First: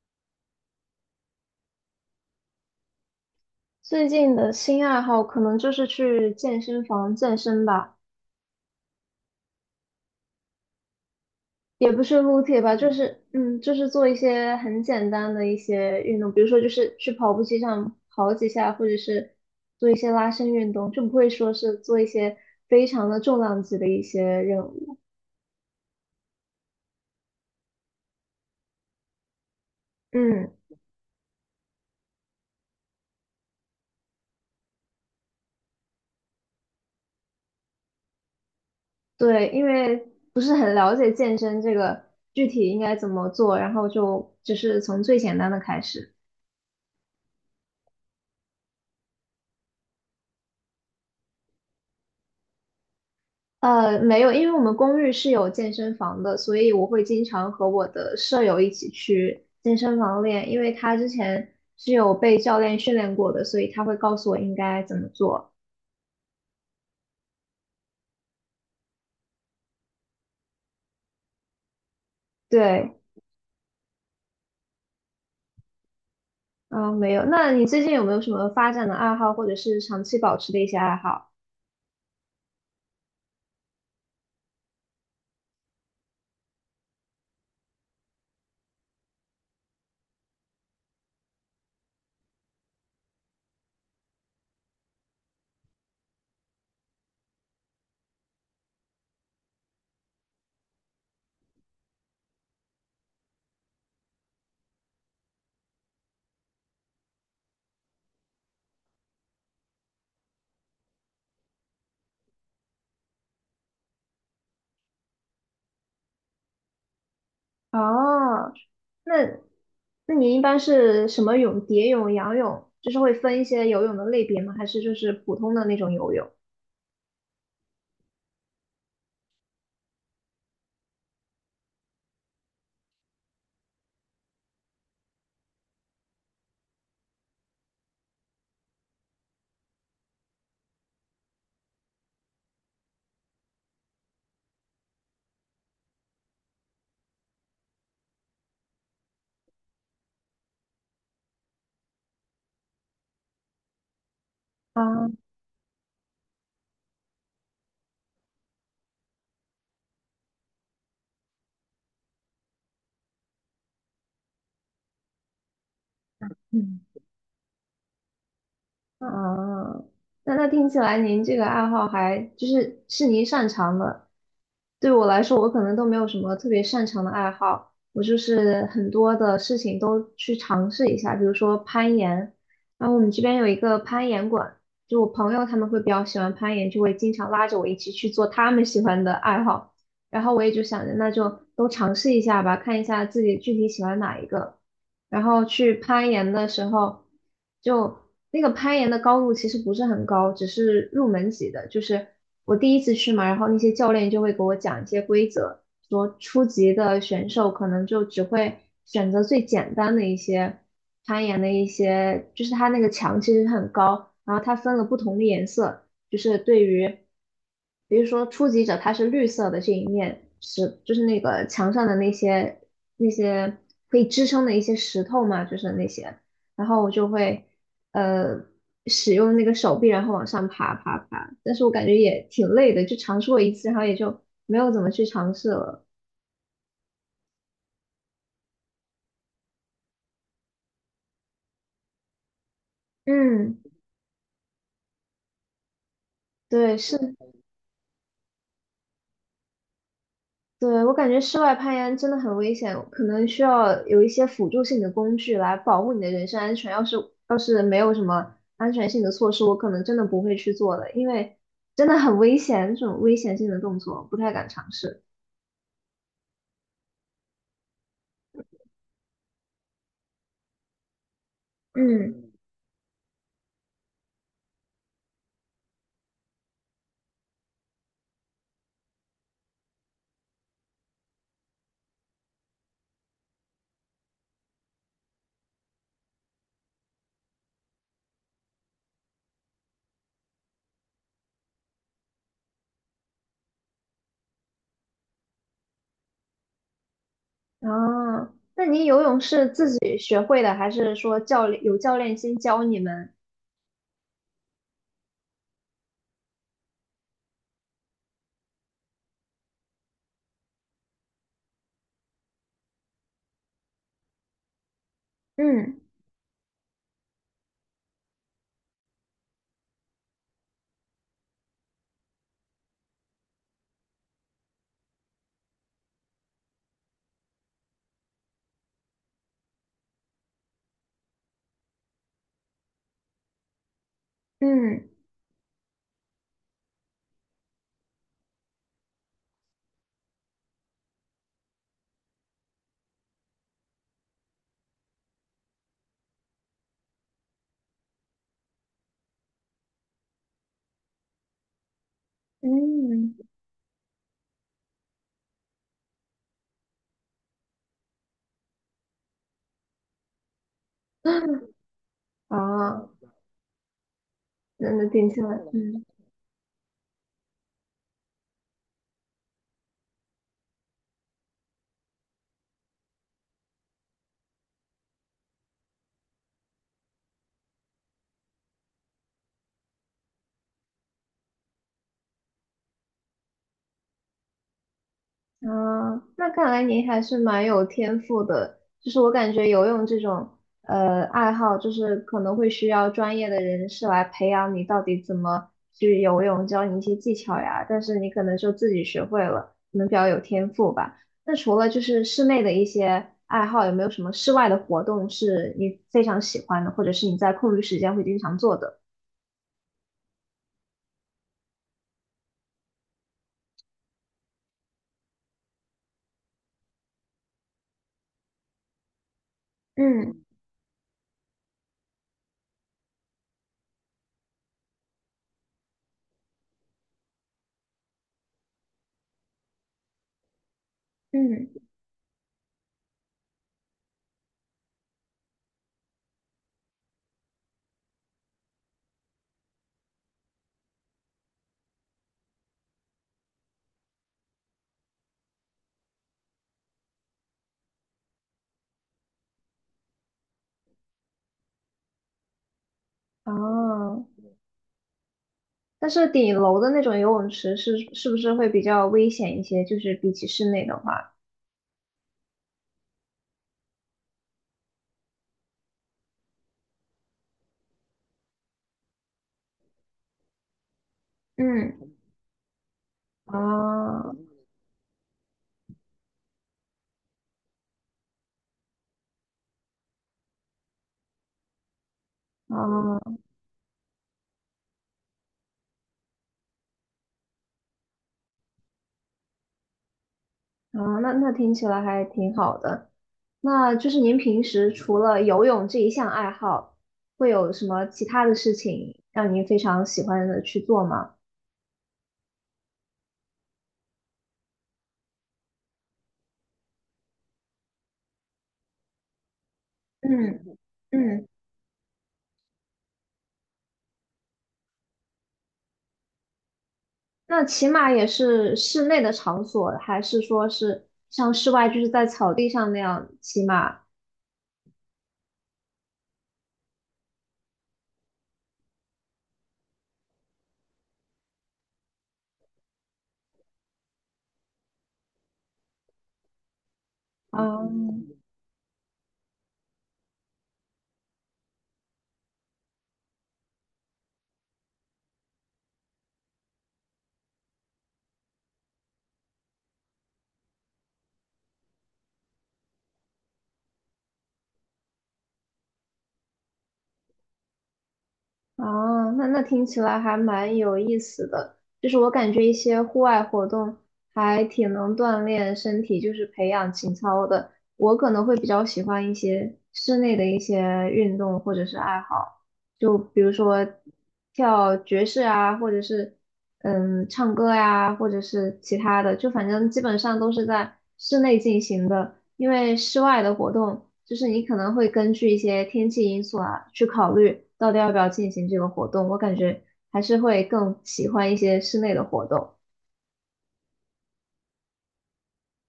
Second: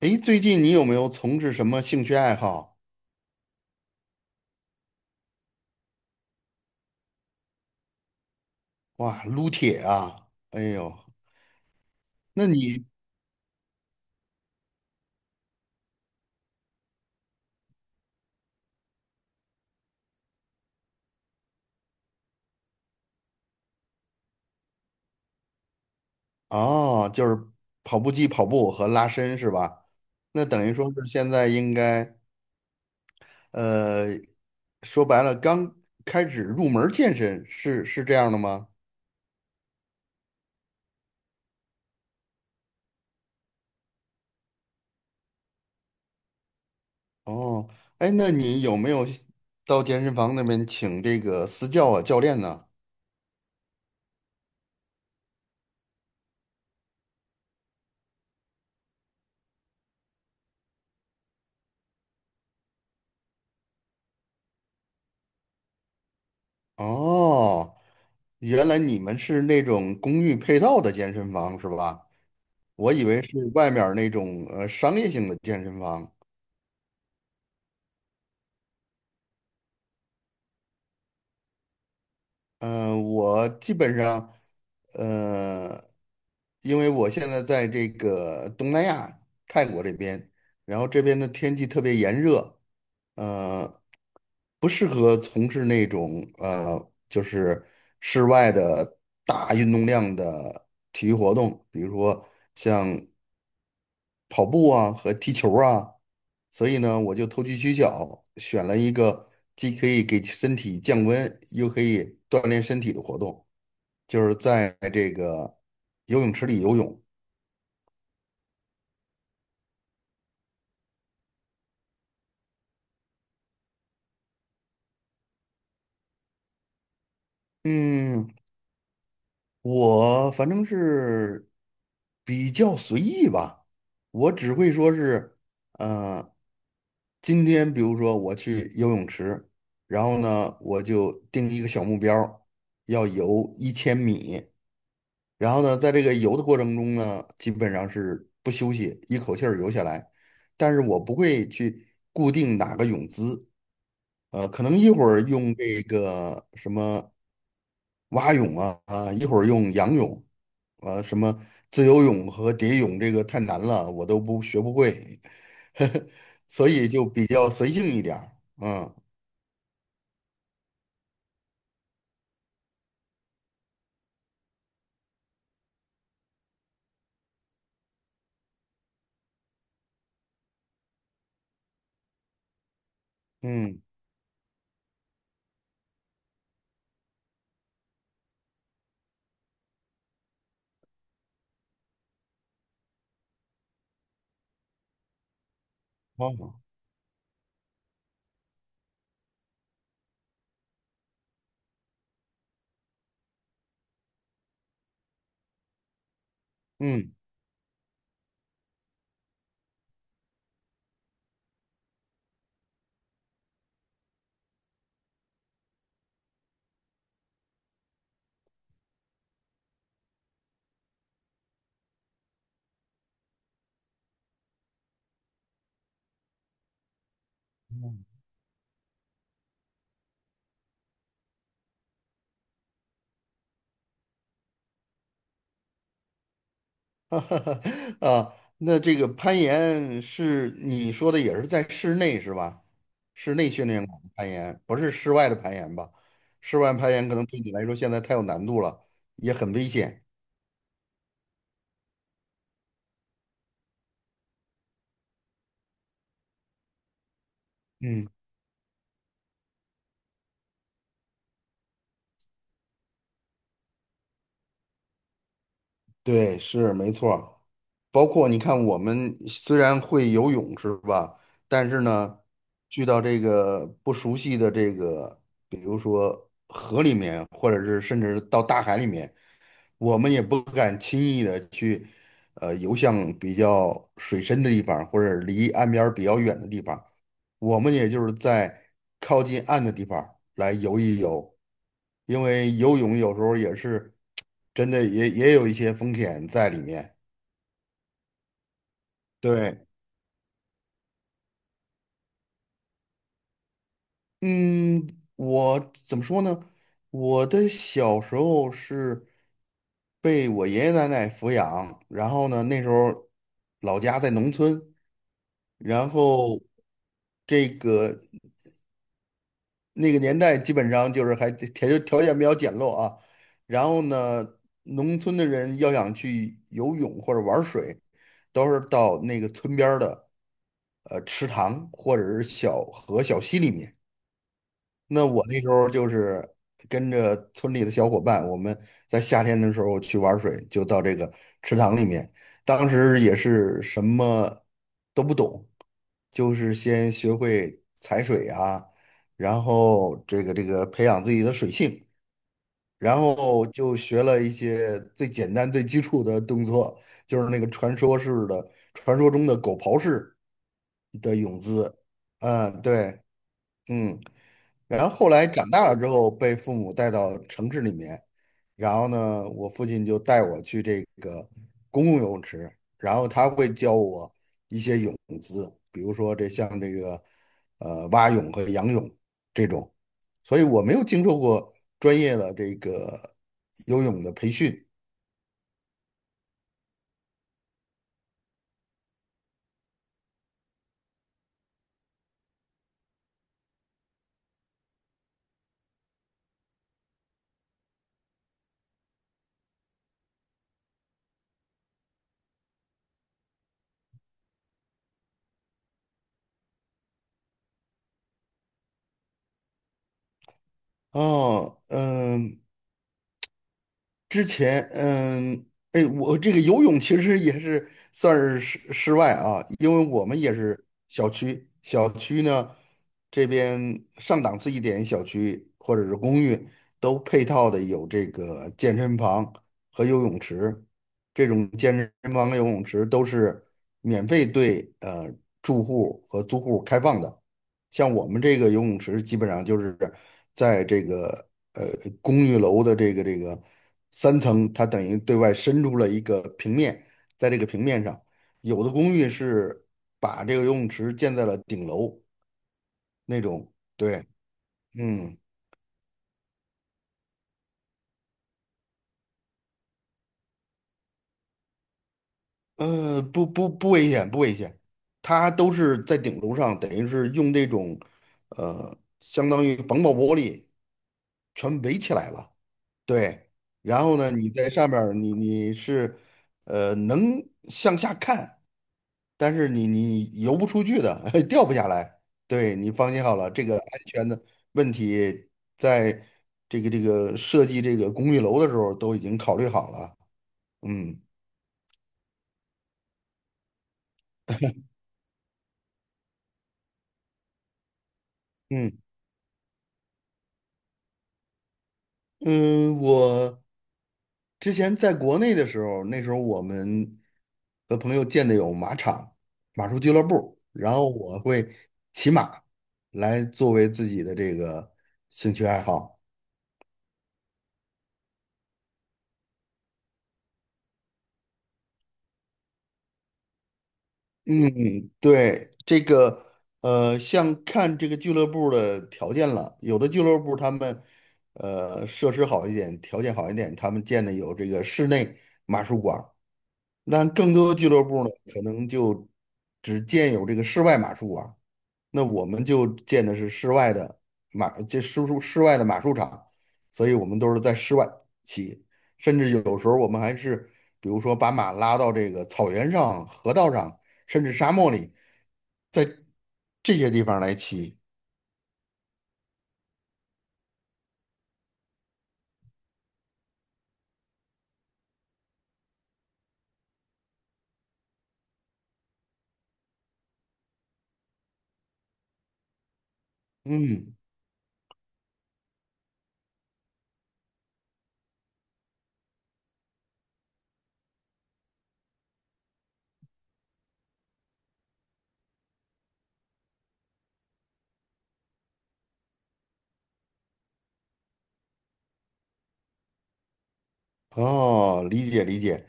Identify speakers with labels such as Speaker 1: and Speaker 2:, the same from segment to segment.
Speaker 1: 诶，最近你有没有从事什么兴趣爱好？
Speaker 2: 最近的新爱好可能就是去健身房健身吧，
Speaker 1: 哇，撸铁啊！哎呦，
Speaker 2: 也不是撸
Speaker 1: 那
Speaker 2: 铁吧，
Speaker 1: 你
Speaker 2: 就是就是做一些很简单的一些运动，比如说就是去跑步机上跑几下，或者是做一些拉伸运动，就不会说是做一些非常的重量级的一些任务。
Speaker 1: 哦，就是跑步机跑步和拉伸是吧？那
Speaker 2: 嗯，
Speaker 1: 等于说是现在应该呃，说白了刚开始入门健身是这样的吗？
Speaker 2: 对，因为不是很了解健身这个具体应该怎么做，然后就只是从最简单的开始。
Speaker 1: 哦，哎，那你有没有到健身房那边请这个私教啊教练呢？
Speaker 2: 没有，因为我们公寓是有健身房的，所以我会经常和我的舍友一起去健身房练，因为他之前是有被教练训练过的，所以他会告诉我应该怎么做。
Speaker 1: 哦，原来你们是那种公寓配套的健身房是吧？我
Speaker 2: 对，
Speaker 1: 以为是外面儿那种商业性的健身房。
Speaker 2: 嗯，没有。那你最近有没有什么发展的爱好，或者是长期保持的一些爱好？
Speaker 1: 嗯、我基本上，呃，因为我现在在这个东南亚泰国这边，然后这边的天气特别炎热，呃，不适合从事那种就是室外的大运动量的体育活动，比如说像跑步啊和踢球啊。所以呢，我就投机取巧，选了一个既可以给身体降温，又可以锻炼身体的活动，就是在这个游泳池里游泳。
Speaker 2: 哦，那那你一般是什么泳？蝶泳、仰泳，就是会分一些游泳的类别吗？还是就是普通的那种游泳？
Speaker 1: 嗯，我反正是比较随意吧，我只会说是，呃，今天比如说我去游泳池，然后呢，我就定一个小目标儿要游1000米。然后呢，在这个游的过程中呢，基本上是不休息，一口气儿游下来。但是我不会去固定哪个泳姿，可能一会
Speaker 2: 啊，
Speaker 1: 儿用这个什么蛙泳啊，啊，一会儿用仰泳，啊，什么自由泳和蝶泳，这个太难了，我都不学不会，所
Speaker 2: 嗯
Speaker 1: 以就比较随性一点儿。嗯
Speaker 2: 啊，嗯那听起来您这个爱好还就是是您擅长的。对我来说，我可能都没有什么特别擅长的爱好，我就是很多的事情都去尝试一下，比如说攀岩。然后我们这边有一个
Speaker 1: 嗯，
Speaker 2: 攀岩馆，就我朋友他们会比较喜欢攀岩，就会经常拉着我一起去做他们喜欢的爱好。然后我也就想着，那就都尝试一下吧，看一下自己具体喜欢哪一个。然后去攀岩的
Speaker 1: 好，
Speaker 2: 时候，就那个攀岩的高度其实不是很高，只是入门级的。就是我第一次去嘛，然后那些教练就会给我讲一些规则，说初级的
Speaker 1: 嗯。
Speaker 2: 选手可能就只会选择最简单的一些攀岩的一些，就是它那个墙其实很高，然后它分了不同的颜色。就是对于，比如说初级者，它是绿色的这一面石，就是那个墙上的那些那些可以支撑的一些石头嘛，就是那些，然后我就会呃使用那个手臂，然后往上爬，但是我感觉也挺累的，就尝试过一次，然后也就没有怎么去尝试了。
Speaker 1: 啊，那这个攀岩是你说的也是在室内是吧？室内
Speaker 2: 嗯，
Speaker 1: 训练馆的攀岩，不是室外的攀岩吧？室外
Speaker 2: 对，
Speaker 1: 攀岩
Speaker 2: 是。
Speaker 1: 可能对你来说现在太有难度了，也很危险。
Speaker 2: 对，我感觉室外攀岩真的很危险，可能需要有一些辅助性的工具来保护你的人身安全。要是没有什
Speaker 1: 嗯
Speaker 2: 么安全性的措施，我可能真的不会去做的，因为真的很危险，这种危险性的动作不太敢尝试。
Speaker 1: 对，是没错儿。包括你看，我们虽然会游泳是吧？但是呢，
Speaker 2: 嗯，
Speaker 1: 去到这个不熟悉的这个，比如说，或者是甚至到大海里面。我们也不敢轻易的去，游向比较水深的地方，或者离岸边儿比较远的地方。我们也就是在靠近岸的地方来游一游，因为游泳有时候也是真的也有一些风险在里面。
Speaker 2: 哦，那你游泳是
Speaker 1: 对，
Speaker 2: 自己学会的，还是说教练先教你们？
Speaker 1: 嗯，我怎么说呢？我的小时候是被我爷爷奶奶抚养，然后呢，那时候老家在农村。
Speaker 2: 嗯
Speaker 1: 然后这个那个年代基本上就是还条件比较简陋啊，然后呢，农村的人要想去游泳或者玩水，都是到那个村边儿的池塘或者是小河、小溪里面。
Speaker 2: 嗯
Speaker 1: 那我那时候就是跟着村里的小伙伴，我们在夏天的时候去玩水，就到这个池塘里面。当时也是什么都不懂，就是先学会踩水啊，然后这个培养自己的水性，然
Speaker 2: 嗯，
Speaker 1: 后就学了一些最简单最基础的动作，就是那个传说式的、传说中的狗刨式的泳姿。嗯，
Speaker 2: 哦，
Speaker 1: 对，嗯。
Speaker 2: 那
Speaker 1: 然
Speaker 2: 那
Speaker 1: 后后
Speaker 2: 听起
Speaker 1: 来
Speaker 2: 来，
Speaker 1: 长大了
Speaker 2: 嗯
Speaker 1: 之后，被父母带到城市里面，然后呢，我父亲就带我去这个公共游泳池，然后他会教我一些泳姿，比如说这像这个蛙泳和仰泳这种，所以我没有经受过专业的这个游泳的培训。
Speaker 2: 啊，那看来您还是蛮有天赋的。就是我感觉游泳这种爱好，就是可能会需要专业的人士来培养你到底怎么去游泳，教你一些技巧呀。但是你可能就自己学会了，可能比较有天赋吧。那除了就是室内的一些爱好，有没有什么室外的活动是你非常喜欢的，或者是你在空余时间会经常做的？
Speaker 1: 哦，嗯，之前，嗯，哎，我这个游泳其实也是算是室外啊，因为我们
Speaker 2: 嗯
Speaker 1: 也是小区，小区呢这边上档次一点小区或者是公寓都配套的有这个健身房和游泳池，这
Speaker 2: 嗯，
Speaker 1: 种健身房和游泳池都是免费对住户和租户开放的。像我们这个游泳池，基本上就是在这个公寓楼的这个三层，它等于对外伸出了一个平面，在这个平面上，有的公寓是把这个游泳池建在了顶楼那种，
Speaker 2: 哦。
Speaker 1: 对，嗯，
Speaker 2: 但是顶楼的那种游泳池是不是会比较危险一些？就是比起室内的话，
Speaker 1: 不危险，不危险，它都是在顶楼上，等于是用这种相当于防爆玻璃全围起
Speaker 2: 嗯，
Speaker 1: 来了。对，然后呢，
Speaker 2: 啊
Speaker 1: 你在上面儿你是，能向下看，但是你游不出去的，掉不下来。对，你放心好
Speaker 2: 啊
Speaker 1: 了，这个安全的问题，在这个设计这个公寓楼的时候都已经考虑好了。
Speaker 2: 啊，
Speaker 1: 嗯
Speaker 2: 那那听起来还挺好的。那就是您平时除了游泳这一项爱好，会有什么其他的事
Speaker 1: 嗯
Speaker 2: 情让您非常喜欢的去做吗？
Speaker 1: 嗯，我。之前在国内的时候，那时候我们和朋友建的有马场、马术俱乐部，
Speaker 2: 嗯
Speaker 1: 然后我
Speaker 2: 嗯，
Speaker 1: 会骑马来作为自己的这个兴趣爱好。
Speaker 2: 那骑马也是室内的场所，还是说是像室外就是在草地上那样骑马？
Speaker 1: 嗯，对，这个像看这个俱乐部的条件了，有的俱乐部他们设施好一点，条件好一点，他们建的有这个室内马术馆儿，那更
Speaker 2: 啊
Speaker 1: 多的俱乐部呢，可能就只建有这个室外马术馆，那我们就建的是室外的马，这室外的马术场，所以我们都是在室外骑，甚至有时候我们还是，比如说把马拉到这个草原上、河道上，甚至沙漠里，在这些地方来骑。
Speaker 2: 哦，那那听起来还蛮有意思的。就是我感觉一些户外活动还挺能锻炼身体，就是培养情操的。我可能会比较喜欢一些室内的一些运动或者是爱好。就比如说
Speaker 1: 嗯，
Speaker 2: 跳爵士啊，或者是唱歌呀、或者是其他的，就反正基本上都是在室内进行的，因为室外的活动，就是你可能会根据一些天气因素啊，去考虑到底要不要进行这个活动。我感觉还是会更喜欢一些室内的活动。
Speaker 1: 哦，理解理解，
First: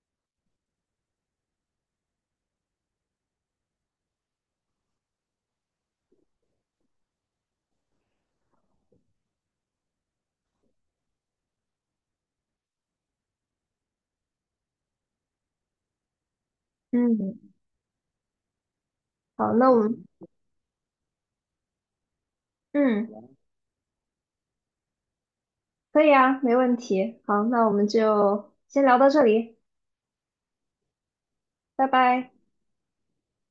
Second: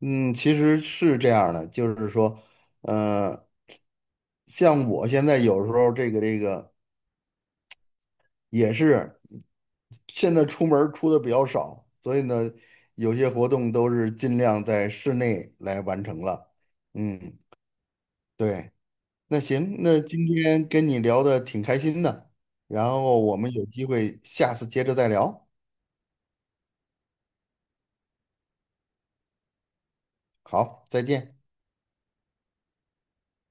Speaker 1: 嗯，其实是这样的，就是说，呃，像我现在有时候这个。也是现在出门儿出的比较少，所以呢，有些活动都是尽量在室内来完成了。
Speaker 2: 嗯，
Speaker 1: 嗯，对，那
Speaker 2: 好，那我
Speaker 1: 行，那
Speaker 2: 们
Speaker 1: 今天跟你聊的挺开心的，然后
Speaker 2: 嗯
Speaker 1: 我们有机会下次接着再聊。
Speaker 2: 可以啊，没问题。好，那我们就先聊到这里，
Speaker 1: 好，再见。
Speaker 2: 拜拜。